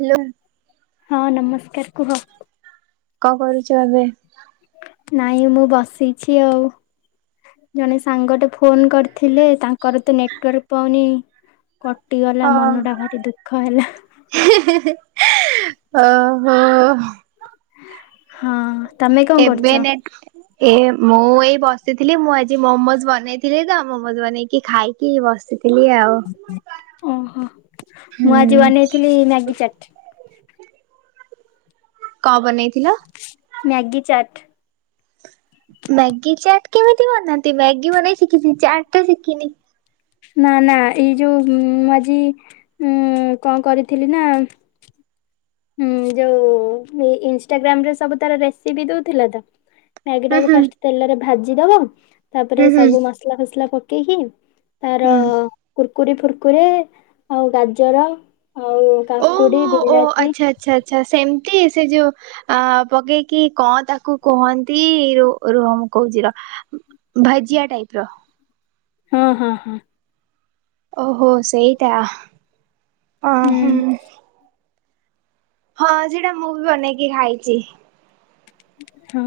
Hello ହଁ ନମ। କ କୁହ। କଣ କରୁଛ ଏବେ? ନାଇଁ ମୁଁ ବସିଛି ଆଉ ଜଣେ ସାଙ୍ଗଟେ ଫୋନ କରିଥିଲେ ତାଙ୍କର ତ ନେଟୱାର୍କ ପାଉନି । ହ ହେଲା। ହ ଓ ହୋ ହଁ। ହଁ। ତମେ କଣ ଏବେ କରୁଛ? ନେଟ୍ ଏ ମୁଁ ଏଇ ବସିଥିଲି ମୁଁ ଆଜି ମୋମୋଜ ବନେଇଥିଲି ତ ମୋମୋଜ ବନେଇକି ଖାଇକି ବସିଥିଲି। ଆଉ। ଓହୋ ମୁଁ ଆଜି ହୁଁ। ବନେଇଥିଲି ମ୍ୟାଗି। କଣ ବନେଇ? ମ୍ୟାଗି ଚାଟ୍? ମ୍ୟାଗି ଚାଟ କେମିତି ବନାନ୍ତି ମ୍ୟାଗି ବନେଇ ଶିଖିଚି ଚାଟ ତ ଶିଖିନି। ନା ନା ଏଇ ଯୋଉ ମୁଁ ଆଜି ଉଁ କଣ କରିଥିଲି ନା ହଁ ଯୋଉ ଇନଷ୍ଟାଗ୍ରାମରେ ସବୁ ତାର ରେସିପି ଦଉଥିଲା ତ ମ୍ୟାଗି ହୁଁ ଟାକୁ ହୁଁ ଫାଷ୍ଟ ତେଲରେ ଭା ଦବ ହୁଁ ତାପରେ ହୁଁ ସବୁ ମସଲା ଫସଲା ପ କେହି ତାର ହୁଁ କୁ କୁର୍କୁରି ଫୁର୍କୁରେ ଆଉ ଗାଜର ଆଉ କାକୁଡି ବିଲାତି ଆଛା ଆଛା ସେମତି ସେ ଯୋଉ ପକେଇକି କଣ ତାକୁ କୁହନ୍ତି ରୁହ କହୁଛିର ଭଜିଆ ଟାଇପ ର ହଁ ହଁ ହଁ। ଓହୋ ସେଇଟା ହୁଁ। ହଁ ସେଟା ମୁଁ ବି ବନେଇକି ଖାଇଛି। ହଁ।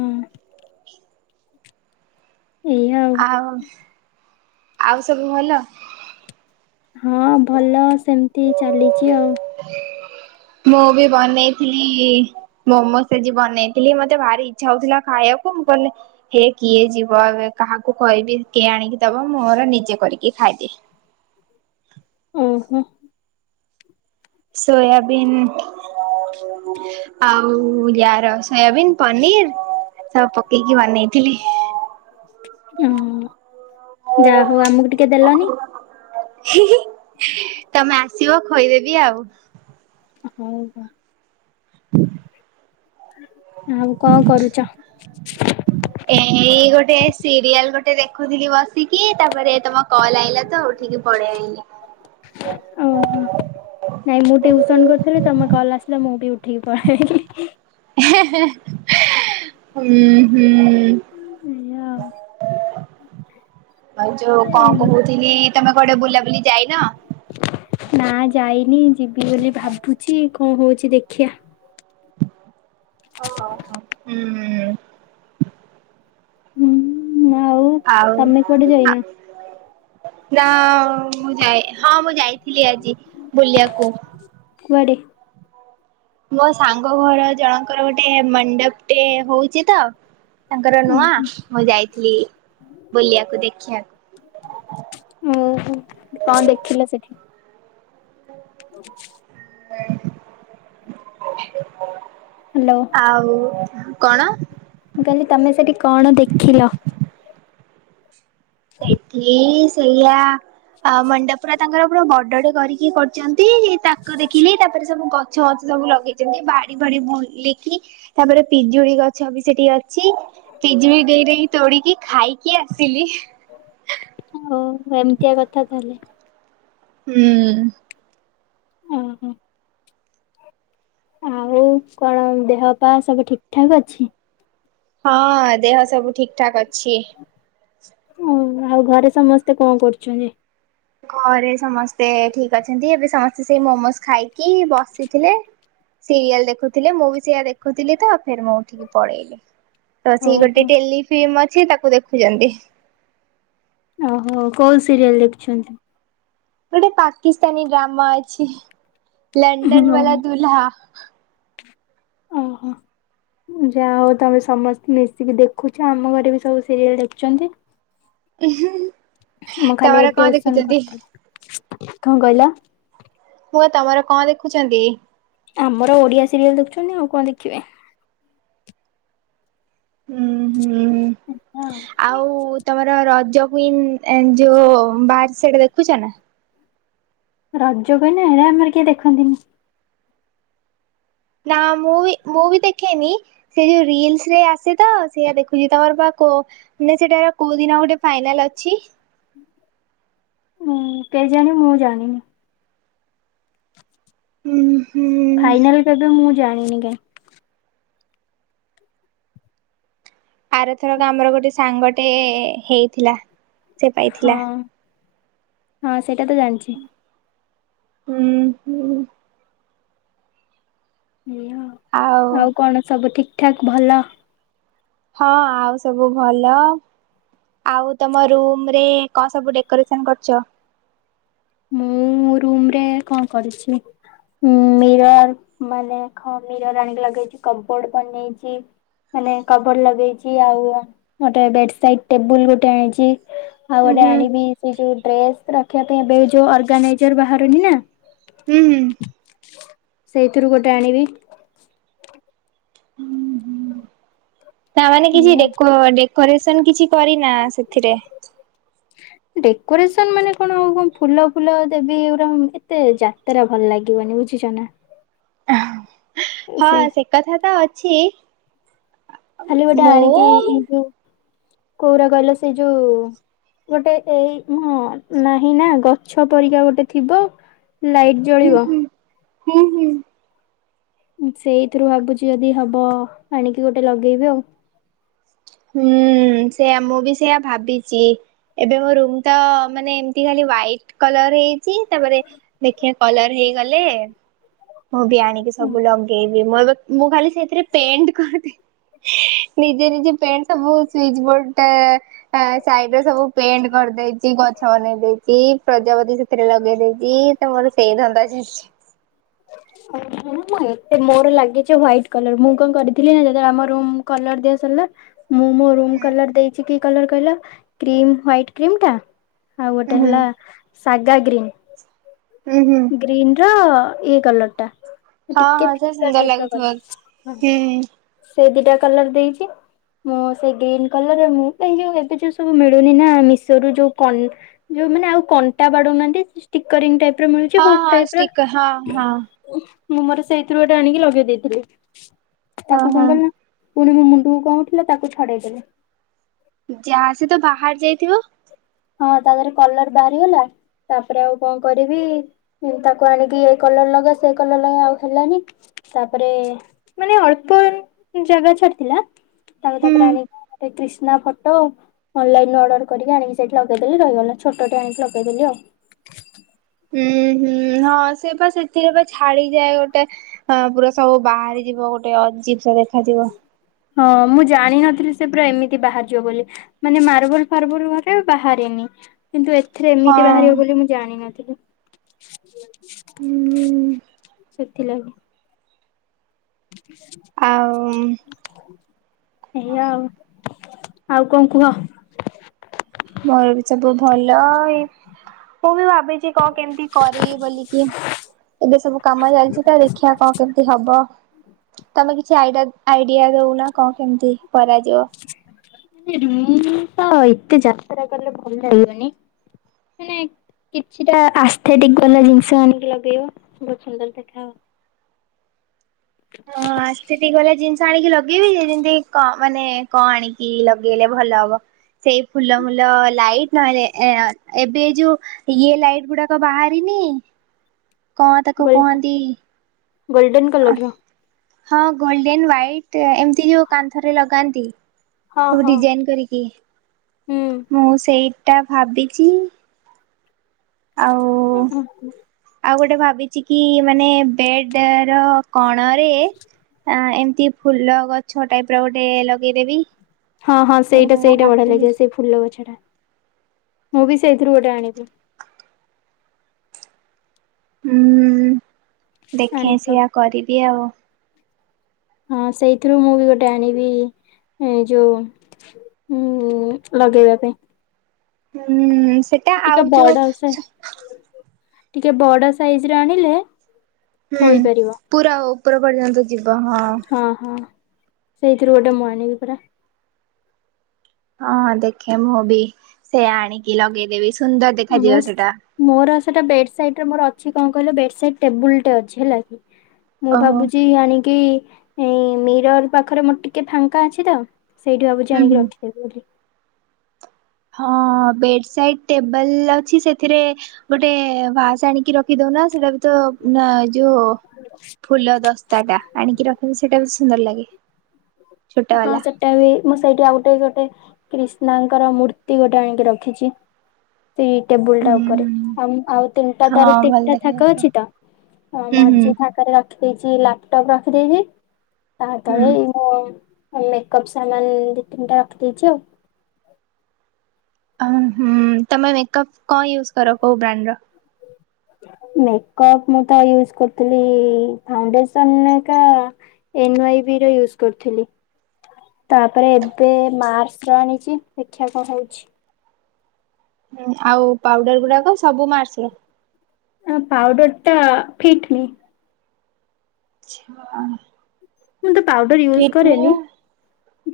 ଆଉ ଆଉ ସବୁ ଭଲ? ହଁ ଭଲ ସେମିତି ଚାଲିଛି ଆଉ। ମୁଁ ବି ବନେଇଥିଲି ମୋମୋ ଆଜି ବନେଇଥିଲି ମତେ ଭାରି ଇଚ୍ଛା ହଉଥିଲା ଖାଇବାକୁ ମୁଁ କହିଲି ହେ କିଏ ଯିବ କାହାକୁ କହିବି କିଏ ଆଣିକି ଦବ ମୁଁର ନିଜେ କରିକି ଖାଇଦି ଓହୋ ସୋୟାବିନ ଆଉ ୟାର ସୋୟାବନ୍ ପନିର ସବୁ ପକେଇକି ବନେଇଥିଲି। ହଁ ଯାହା ହଉ ଆମକୁ ଟିକେ ଦେଲନି? ହି ହୀ ତମେ ଆ ସିବ କ ଖୋଇଦେବି ଆଉ। ହଉ ହଉ। [inaudible] [unintelligible] କଣ କରୁଛ ଏଇ ଗୋଟେ ସିରିଏଲ୍ ଗୋଟେ ଟେ ଦେଖୁଥିଲି ବସ ବସିକି ତାପରେ ତମ କଲ ଆଇଲା ତ ଉଠିକି ପଳେଇ ଆଇଲି। ଓହୋ ନାଇଁ ମୁଁ ଟିଉସନ କରୁଥିଲି ତମେ କଲ ଆସିଲା ମୁଁ ବି ଉଠିକି ପଳିଆଇଲି ହିଁ ହିଁ ହୁଁ ହୁଁ। ଏଇଆ ଆଉ ଯୋଉ କଣ ଆଉ କହୁଥିଲି ତମେ କୋଆଡ଼େ ବୁଲାବୁଲି ଯାଇନ। ନା ଯାଇନି ଯିବି ବୋଲି ଭାବୁଛି କଣ ହଉଛି ଦେଖିଆ। ହୁଁ। ହୁଁ ଆଉ ତମେ କୁଆଡେ ଆଉଆ ଯାଇନ? ନା ମୁଁ ଯାଇ ହଁ ମୁଁ ଯାଇଥିଲି ଆଜି ବୁଲିବାକୁ। କୁଆଡ଼େ। ମୋ ସାଙ୍ଗ ଘର ଜଣଙ୍କର ଗୋଟେ ମଣ୍ଡପ ଟେ ହଉଚି ତ ତାଙ୍କର ନୂଆ ମୁଁ ଯାଇଥିଲି ବୁଲିବାକୁ ଦେଖିଆକୁ । ଓହୋ କଣ ଦେଖିଲ ସେଠି? [inaudible] [inaudible] ଆଉ କଣ ମୁ କଇଲି ତମେ ସେଠି କଣ ଦେଖିଲ। ସେଠି ଶି ସେଇୟା ଆ ମଣ୍ଡପରା ତାଙ୍କର ପୁରାବଡଟେ କରିକି ପଟ ଚନ୍ତି ତାକ ଦେଖିଲି ତାପରେ ସବୁ କ ଛ ଗଛ ସବୁ ଲଗେଇଛନ୍ତି ବାଡି ଭଡି ବୁଲିକି ତାପରେ ପିଜୁଳି ଗଛ ବି ସେଠି ଅଛି ପିଜୁଳି ଦେଇଦେଇ ତୋଳିକି ଖାଇକି ଆସିଲି। ଓ ଏମତିଆ କଥା ତାହେଲେ । ହୁଁ । ଓହୋ। ଆଉ କଣ ଦେହ ପା ସବୁ ଠିକ୍ ଠାକ୍ ଅଛି। ହଁ ଅ ଦେହ ସବୁ ଠିକ୍ ଠାକ୍ ଅଛି । ଉ ଆଉ ଘରେ ସମସ୍ତେ କଣ କରୁଚନ୍ତି। ଘରେ ସମସ୍ତେ ଠିକ୍ ଅଛନ୍ତି ଏବେ ସମସ୍ତେ ସେଇ ମୋମୋଜ ଖାଇକି ବସିଥିଲେ ସିରିଏଲ ଦେଖୁଥିଲେ ମୁଁ ବି ସେଇଆା ଦେଖୁଥିଲି ତ ଫେର ମୁଁ ଉଠିକି ପଳେଇଲି । ତ ସିଇ ଓହୋ। ଗୋଟେ ଟେଲି ଫିଇମ ସି ତାକୁ ଦେଖୁଛନ୍ତି। ଓହୋ କୋଉ ସିରିଏଲ ଦେଖୁଛନ୍ତି। ଗୋଟେ ପାକିସ୍ତାନୀ ଡ୍ରାମା ଅଛି। ଲଣ୍ଡନ ହଁ। ବାଲା ଦୁଲ୍ହାହା । [unintelligible] ଓହୋ ମୁଯାହା ହଉ ତମେ ସମସ୍ତେ ମିଶିକି ଦେଖୁଛ ଆମ ଘରେ ବି ସବୁ ସିରିଏଲ ଦେଖୁଛନ୍ତି। ଇ ହଁ । ମୁଁ ଖାଲି ଟିଉସନ କରିଥିଲି। ଖ ଅ କହିଲା। ପୁଅ ତମର କଣ ଦେଖୁଛନ୍ତି? ଆମର ଓଡିଆ ସିରିଏଲ ଦେଖୁଚନ୍ତି ଆଉ କଣ ଦେଖିବେ। ହୁଁ ଉ ହୁଁ ଉ ହଁ ଆଉ ତମର ଜଗୁଉନ ଆଣ୍ଡ ଯୋଉ ବାସେସେଟଦେଖୁଛ ନା । ରଜ କନା ହେ ଆମର କିଏ ଦେଖନ୍ତିନି । ନା ମୁଁ ମୁଁ ବି ଦେଖେନି ସେ ଯୋଉ ରୀଲସ ଆସେ ତ ସେ ଦେଖୁଛି ତମର ପା କୋ ସିଟାପା କୋଉ ଦିନ ଗୋଟେ ଫାଇନାଲ ଅଛି। ହୁଁ କେ ଜାଣି ମୁଜାଣିନି । ହୁଁ। ହୁଁ ଫାଇନାଲ କେବେ ମୁଁ। ଜାଣିନି କାଇଁ। ଆରଥରକ ଆମର ଗୋଟେ ସାଙ୍ଗଟେ ଏ ହେଇଥିଲା। ସେ ପାଇଥିଲା। ହଁ ହଁ ସେ ସେଇଟା ତ ଜାଣିଛି। ହୁଁ ହୁଁ। ଏଇଆ ଆଉ କଣ ସବୁ ଠିକ। ଠିକ୍ ଠାକ୍ ଭଲ। ହଁ ଆଉ ସବୁ ଭଲ, ଆଉ ତମ ରୁମରେ କଅଁ ସବୁ ଡେକୋରେସନ କରୁଛ। ମୁଁ ରୁମରେ କଣ କରିଛି, ମିରର ମାନେ ଖ ମିରର ଆଣିକି ଲଗେଇଛି କବୋର୍ଡ ବନେଇଛି ମାନେ କବର୍ଡ ଲଗେଇଛି ଆଉ ଗୋଟେ ବେଡ ସାଇଟ ଟେବୁଲ ଗୋଟେ ଆଣିଛି। ଆଉ ଉଁ ଗୋଟେ ହୁଁ ଆଣିବି ସେ ଯୋଉ ଡ୍ରେସ। ରଖିବା ପାଇଁ ଏବେ ଯୋ। ଯଉ ଅର୍ଗାନାଇଜର ବାହାରୁନି ନା। ହୁଁ ହୁଁ। ସେଇଥିରୁ ଗୋଟେ ଆଣିବି। ହୁଁ ହୁଁ। ନା ମାନେ କିଛି ଏଇଆ ଆଉ। ଡେକୋ ଡେ। ରେଶନ କିଛି କରିନା ସେଥିରେ। ଡେକୋରେସନ ମାନେ କଣ ଆଉ କଣ ଫୁଲ ଫୁଲ ଦେବି ଏଇ ଗୁରା ଏତେ ଯାତରା ଭଲ ଲାଗିବନି ବୁଝୁଛ ନା। ହଁ ସେ କଥା ତ ଅଛି। ଖାଲି ଗୋଟେ ମୁଁ ଆଣିକି ଏଇ ଏଇ ଯୋଉ। କୋଉରା କହିଲ ସେଇ ଯୋଉ ଗୋଟେ ଏଇ ନା ନାହିଁ ନା ଗଛ ପରିକା ଗୋଟେ ଥିବ ଲାଇଟ୍ ହୁଁ ଜଳିବ। ହୁଁ। ହୁଁ ହୁଁ ସେଇଥିରୁ ଭାବୁଛି ଯଦି ହବ ଆଣିକି ଗୋଟେ ଲଗେଇବି ଆଉ। ହୁଁ ସେୟା ମୁଁ ବି ସେଇଆ ଭାବିଚି। ଏବେ ମୋ ରୁମ ତ ମାନେ ଏମତି ଖାଲି ହ୍ୱାଇଟ କଲର ହେଇଚି। ତାପରେ ଦେଖିବା କଲର ହେଇଗଲେ ମୁଁ ବି ଆଣିକି ସବୁ ଲଗେଇବି। ମୁଁ ଏବେ ମୁଁ ଖାଲି ସେଇଥିରେ ପେଣ୍ଟ କରିଦିଏ। ନିଜେ ନିଜେ ପେଣ୍ଟ ସବୁ ସୁଇଚ ବୋର୍ଡ ତା ଆ ସାଇଡରେ ସବୁ ପେଣ୍ଟ କରିଦେଇଚି, ଗଛ ବନେଇ ଦେଇଚି, ପ୍ରଜାପତି ସେଥିରେ ଲଗେଇ ଦେଇଚି ତ ମୋର ସେଇ ଧନ୍ଦା ଚାଲିଛି। ମୁଁ ଏତେ ମୋର ଲାଗିଛି ହ୍ୱାଇଟ କଲର ମୁଁ କଣ କରିଥିଲି ନା ଯେତେବେଳେ ଆମ ରୁମ୍ କଲର ଦିଆ ସରିଲା ମୁଁ ମୋ ରୁମ୍ କଲର ଦେଇଛି କି କି କଲର କହିଲ କ୍ରିମ ହ୍ଵାଇଟ କ୍ରିମ ଟା ଆଉ ହୁଁ ଗୋଟେ ହୁଁ ହେଲା ସାଗା ଗ୍ରୀନ୍। ହୁଁ ହୁଁ। ଗ୍ରୀନ୍ ର ଇଏ କଲର ଟା। ହଁ ଟିକେ ହଁ ସେ ଫିକା ସୁନ୍ଦର ଟାଇପ୍ ଲାଗୁଥିବ ହୁଁ ହୁଁ। ସେ ଦିଟା କଲର ଦେଇଛି। ମୁଁ ସେ ଗ୍ରୀନ୍ କଲର ମୁଁ ଯୋଉ ଏବେ ଯୋଉ ସବୁ ମିଳୁନି ନା ମିଶୋ ରୁ ଯୋଉ କନ୍ ଯୋଉ ମାନେ ଆଉ କଣ୍ଟା ବାଡଉ ନାହାଁନ୍ତି ସ୍ଟିକରିଂ ଟାଇପ ର ମିଳୁଛି ହଁ ହୁକ୍ ହଁ ଟାଇପର। ଷ୍ଟିକର ହଁ ହଁ ମୁଁ ମୋର ସେଇଥିରୁ ଗୋଟେ ଆଣିକି ଲଗେଇ ଦେଇଥିଲି। ହଁ ତାକୁ କଣ ହଁ। କଲି ନା ପୁଣି ମୋ ମୁଣ୍ଡକୁ କଣ ଉଠିଲା ତାକୁ ଛଡେଇଦେଲି। ଯା ସେ ତ ବାହାର ଯାଇଥିବ। ହଁ ତା ଦେହରେ କଲର ବାହାରିଗଲା। ତାପରେ ଆଉ କଣ କରିବି ତାକୁ ଆଣିକି ଏ କଲର ଲଗା ସେ କଲର ଲଗା ଆଉ ହେଲାନି ତାପରେ ମାନେ ଅଳ୍ପ ଜାଗା ଛାଡିଥିଲା ତାକୁ ହୁଁ। ତାପରେ ଆଣିକି ଗୋଟେ କ୍ରିଶ୍ ନା ଫଟୋ ଅନଲାଇନରୁ ଅର୍ଡର କରିକି ଆଣିକି ସେଠି ଲଗେଇଦେଲି ରହିଗଲା। ଛୋଟଟେ ଆଣିକି ଲଗେଇଦେଲି ଆଉ। ହୁଁ ହୁଁ ହଁ ସେ ବା ସେଥିରେ ବା ଛାଡିଯାଏ ଗୋଟେ ପୁରା ସବୁ ବାହାରି ଯିବ ଗୋଟେ ଅଜୀବ ସା ଦେଖାଯିବ। ହଁ ମୁଁ ଜାଣିନଥିଲି ସେ ପୁରା ଏମିତି ବାହାରିଯିବ ବୋଲି ମାନେ ମାର୍ବୁଲ ଫାର୍ବୁଲ ଘରେ ବାହାରେନି। କିନ୍ତୁ ଏଥିରେ ଏମିତି ବାହାରିବ ହଁ। ବୋଲି ମୁଁ ଜାଣିିନଥିଲି। [unintelligible] ହୁଁ। ଥିଲ କି। ଆଉ ଏୟା ଆଉ। ଆଉ କଣ କୁହ? ମୋର ବି ସବୁ ଭଲ। ଏଇ ମୁଁ ବି ଭାବିଛି କଣ କେମିତି କରି ବୋଲିକି ଏବେ ସବୁ କାମ ଚାଲିଛି ତ ଦେଖିବା କଣ କେମିତି ହବ ତମେ କିଛି ଆଇଡିଆ ଆଇଡିଆ ଦଉନ କଣ କେମିତି କରାଯିବ? ମୁଁ ତ ଏତେ ଯାତ୍ରା କଲେ ଭଲ ଲାଗିବନି ମାନେ କିଛିଟା ଆସ୍ଥେଟିିକ୍ ବାଲା ଜିନିଷ ଆଣିକି ଲଗେଇବ ବହୁତ ସୁନ୍ଦର ଦେଖା ହବ। ହଁ ଆସ୍ଥେଟିକ୍ ବାଲା ଜିନିଷ ଆଣିକି ଲଗେଇବି ଯେମିତି କ ମାନେ କଣ ଆଣିକି ଲଗେଇଲେ ଭଲ ହବ ସେଇ ଫୁଲ ମୁଲ ଲାଇଟ୍ ନହେଲେ ଏବେ ଯୋଉ ଇଏ ଲାଇଟ୍ ଗୁଡାକ ବାହାରିନି କଣ ତାକୁ କୁହନ୍ତି। ଗୋଲ୍ଡେନ୍ କଲର୍ ର। ହଁ ଗୋଲ୍ଡେନ୍ ହ୍ୱାଇଟ୍ ଏମିତି ଯୋଉ କାନ୍ଥରେ ଲଗାନ୍ତି। ହଁ ସବୁ ହଁ ଡିଜାଇନ୍ କରିକି ହୁଁ। ମୁଁ ସେଇ ସେଇଟା ଭାବିଛି। ଆଉ ହୁଁ ହୁଁ ହୁଁ। ଆଉ ଗୋଟେ ଭାବିଛି କି ମାନେ ବେଡ୍ ର କଣ ରେ ଏମି ଫୁଲ ଗଛ ଟାଇପ୍ ର ଗୋଟେ ଲଗେଇ ଦେବି। ହଁ ହଁ ସେଇଟା ସେଇଟା ବଢିଆ ଲାଗିବ ସେଇ ଫୁଲ ଗଛ ଟା। ମୁଁ ବି ସେଇଥିରୁ ଗୋଟେ ଆଣିବି। ହୁଁ। ଦେଖଁ ଆଣିକି ଲଗ ସେଇଆ କରିଦିଏ ଆଉ। ହଁ ସେଇଥିରୁ ମୁଁ ବି ଗୋଟେ ଆଣିବି ଯୋଉ ଲଗେଇବା ପାଇଁ। ହୁଁ। ସେଟା ଟିକେ ଆଉ ବଡ ଯୋଉ ସେ ସୁ ଟିକେ ବଡ ସାଇଜ୍ ରେ ଆଣିଲେ ହୁଁ ଥୋଇପାରିବ ପୁରା ଓ। ଉପରେ ପଡିଯାନ୍ତୁ। ଯିବ ହଁ। ସେଇଥିରୁ ଗୋଟେ ମୁଁ ଆଣବି ପରା। ହଁ ଦେଖେ ମୁଁ ବି ସେ ଆଣିକି ଲଗେଇ ଦେବି ସୁ ସୁନ୍ଦର ଦେଖାଯିବ ସେଇଟା। ସେଇଟା ବେଡ୍ ସାଇଟ୍ ରେ ମୋର ଅଛି କଣ କହିଲ ବେଡ୍ ସାଇଟ୍ ଟେବୁଲ ଟେ ଅଛି ହେଲା କି। ମୁଁ ଓହୋ ଭାବୁଛି ଆଣିକି ଆଣି କି ମିରର୍ ପାଖରେ ମୋର ଟିକେ ଫାଙ୍କା ଅଛି ତ ସେଇଠି ଭାବୁଛି ହୁଁ ଆଣିକି ହୁଁ। ରଖିଦେବି ବୋଲି। ହଁ ବେଡ୍ ସାଇଟ୍ ଟେବଲ ଅଛି ସେଥିରେ ଗୋଟେ ଭାସ୍ ଆଣିକି ରଖି ଦଉନ ସେଟା ବି ତ ଯୋଉ ଫୁଲ ଦସ୍ ତାଟା ଆଣିକି ରଖିଲେ ସେଇଟା ବି ସୁନ୍ଦର ଲାଗେ। ଛୋଟା ହଁ ବାଲା। ସେଟା ବି ମୁଁ ସେଇଠି ଆଉ ଗୋଟେ ଗୋଟେ କ୍ରିଷ୍ଣାଙ୍କର ମୂର୍ତ୍ତି ଗୋଟେ ଆଣିକି ରଖିଛି। ଏଇ ଟେବୁଲ ଟା ହୁଁ ଉପରେ ଆଉ ଆଉ ତିନିଟା ହଁ ତାର ଭଲ ତିନିଟା ଥାକ ଦେଖାଯାଉଥିବ ଅଛି ତ ହୁଁ ହୁଁ ମଝି ଥାକରେ ର ଖିଛି ଲାପଟପ୍ ରଖିଦେଇଛି। ତା ହୁଁ। ତଳେ ଏଇ ମୁଁ ମୁଁ ମେକଅପ୍ ସାମାନ୍ ଦି ତିନିଟା ରଖି ଦେଇଛି ଆଉ। ହଁ ତେ ମେକଅପ କଣ ୟୁଜ କର କୋଉ ବ୍ରାଣ୍ଡ ର? ମେକପ ମୁଁ ତ ୟୁଜ କରିଥିଲି ଇ ଇ ଫାଉଣ୍ଡେସନ ଏକା ଏନ ୱାଇବି ର ୟୁଜ କରିଥିଲି। ତାପରେ ଏବେ ମାର୍ସ ର ଆଣିଛି, ଦେଖିବା କଣ ହଉଛି। ହୁଁ ଆଉ ପାଉଡର ଗୁଡାକ ସବୁ ମାର୍ସ ର? ଆ ପାଉଡର ଟା ଫିଟ ମି। ଛା। ମୁଁ ତ ପାଉଡର ୟୁଜ୍ କରେନି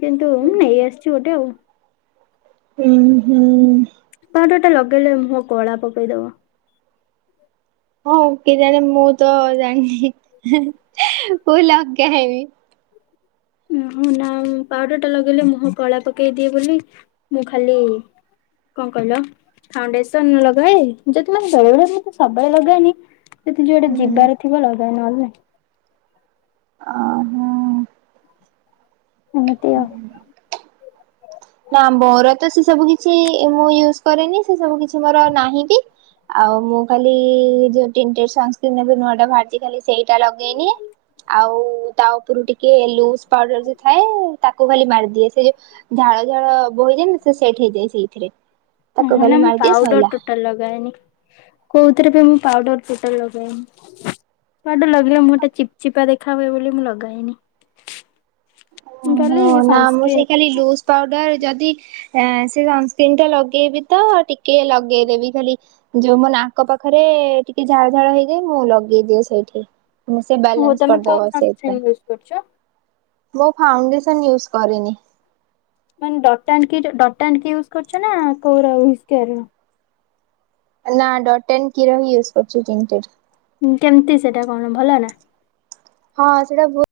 କିନ୍ତୁ ମୁଁ ନେଇ ଆସିଛି ଗୋଟେ ଆଉ। ହୁଁ ହୁଁ। ପାଉଡର ଟା ଲଗେଇଲେ ମୁହଁ କଳା ପକେଇଦବ। ହଁ ଓକ ଜେ ମୁଁ ତ ଜାଣିନି। ବୁ ଲଗେ କେ ହେଁବି। ଉ ହଁ ନା ପାଉଡର ଟା ଲଗେଇଲେ ମୁହଁ କଳା ପକେଇଦିଏ ବୋଲି, ମୁଁ ଖାଲି କଣ କହିଲ ଫାଉଣ୍ଡେସନ ଲଗାଏ, ଯଦି ମତେ ବେଳେବେଳେ ମୁ ତ ସବୁବେଳେ ଲଗାଏନି ଯଦି ଯୁଆଡେ ହୁଁ ହୁଁ ଯିବାର ଥିବ ଲ [unintelligible] ଓ ହୋ। ଏମିତି ଆଉ। ନା ମୋର ତ ସେ ସବୁ କିଛି ମୁଁ କରେନି ସେ ସବୁ କିଛି ମୋର ନାହିଁ ବି ଆଉ ମୁଁ ଖାଲି ଯୋଉ ନୂଆ ଟା ବାହାରିଛି ଖାଲି ସେଇଟା ଲଗେଇନି ଆଉ ତା ଉପରୁ ଟିକେ ଲୁ ପାଉଡର ଯ ଥାଏ ତାକୁ ଖାଲି ମାରିଦିଏ। ସେ ଯେ ଝାଳ ଝାଳ ବୋହି ଯାଏନି ସେ ସେଟ ହେଇଯାଇ ସେଇଥିରେ। ତାକୁ ହେଲେ ଖାଲି ମୁଁ ମାରିଦିଏ ସଇଲା। ପାଉଡର ଟୋଟାଲ ଲଗାଏନି। କଉଥିରେ ବି ମୁଁ ପାଉଡର ଟୋଟାଲ ଲଗାଏନି ପାଉଡର ଲଗେଇଲେ ମୁହଁ ଟା ଚିପ ଚିପା ଦେଖା ହୁଏ ବୋଲି ମୁଁ ଲଗାଏନି। ମୁଁ ଖାଲି ଓହୋ ନା ମୁଁ ସନସ୍କ୍ରିନ୍ ସେଇ ଖାଲି ଲୁଜ ପାଉଡର ଯଦି ଏଁ ସେ ସନସ୍କ୍ରନ୍ ଟା ଲଗେଇବି ତ ଟିକେ ଲଗେଇଦେବି ଖାଲି ଯୋଉ ମୋ ନାଙ୍କ ପାଖରେ ଟିକେ ଝାଳ ଝାଳ ହେଇଯାଏ ମୁଁ ଲଗେଇଦିଏ ସେଇଠି ସେ ହଉ ବ୍ୟାଲନ୍ସ ତମେ କୋଉ କରିଦବ ସନସ୍କ୍ରିନ୍ ସେଥିପାଇଁ ୟୁଜ କରୁଛ? ମୁ ଫାଉଣ୍ଡେସନ ୟୁଜ କରିନି। ମାନେ ଡଟ ଇନ କି ର ଡଟ ଇନ କି ର ୟୁଜ କରୁଛ ନା ୱିସ କେୟାର ର? ନା ଡଟ-ଇନ-କି ର ୟୁଜ କରୁଛି। ହୁଁ କେମିତି ସେଟା କଣ ଭଲ ନା? ହଁ ସେଇଟା ବହୁ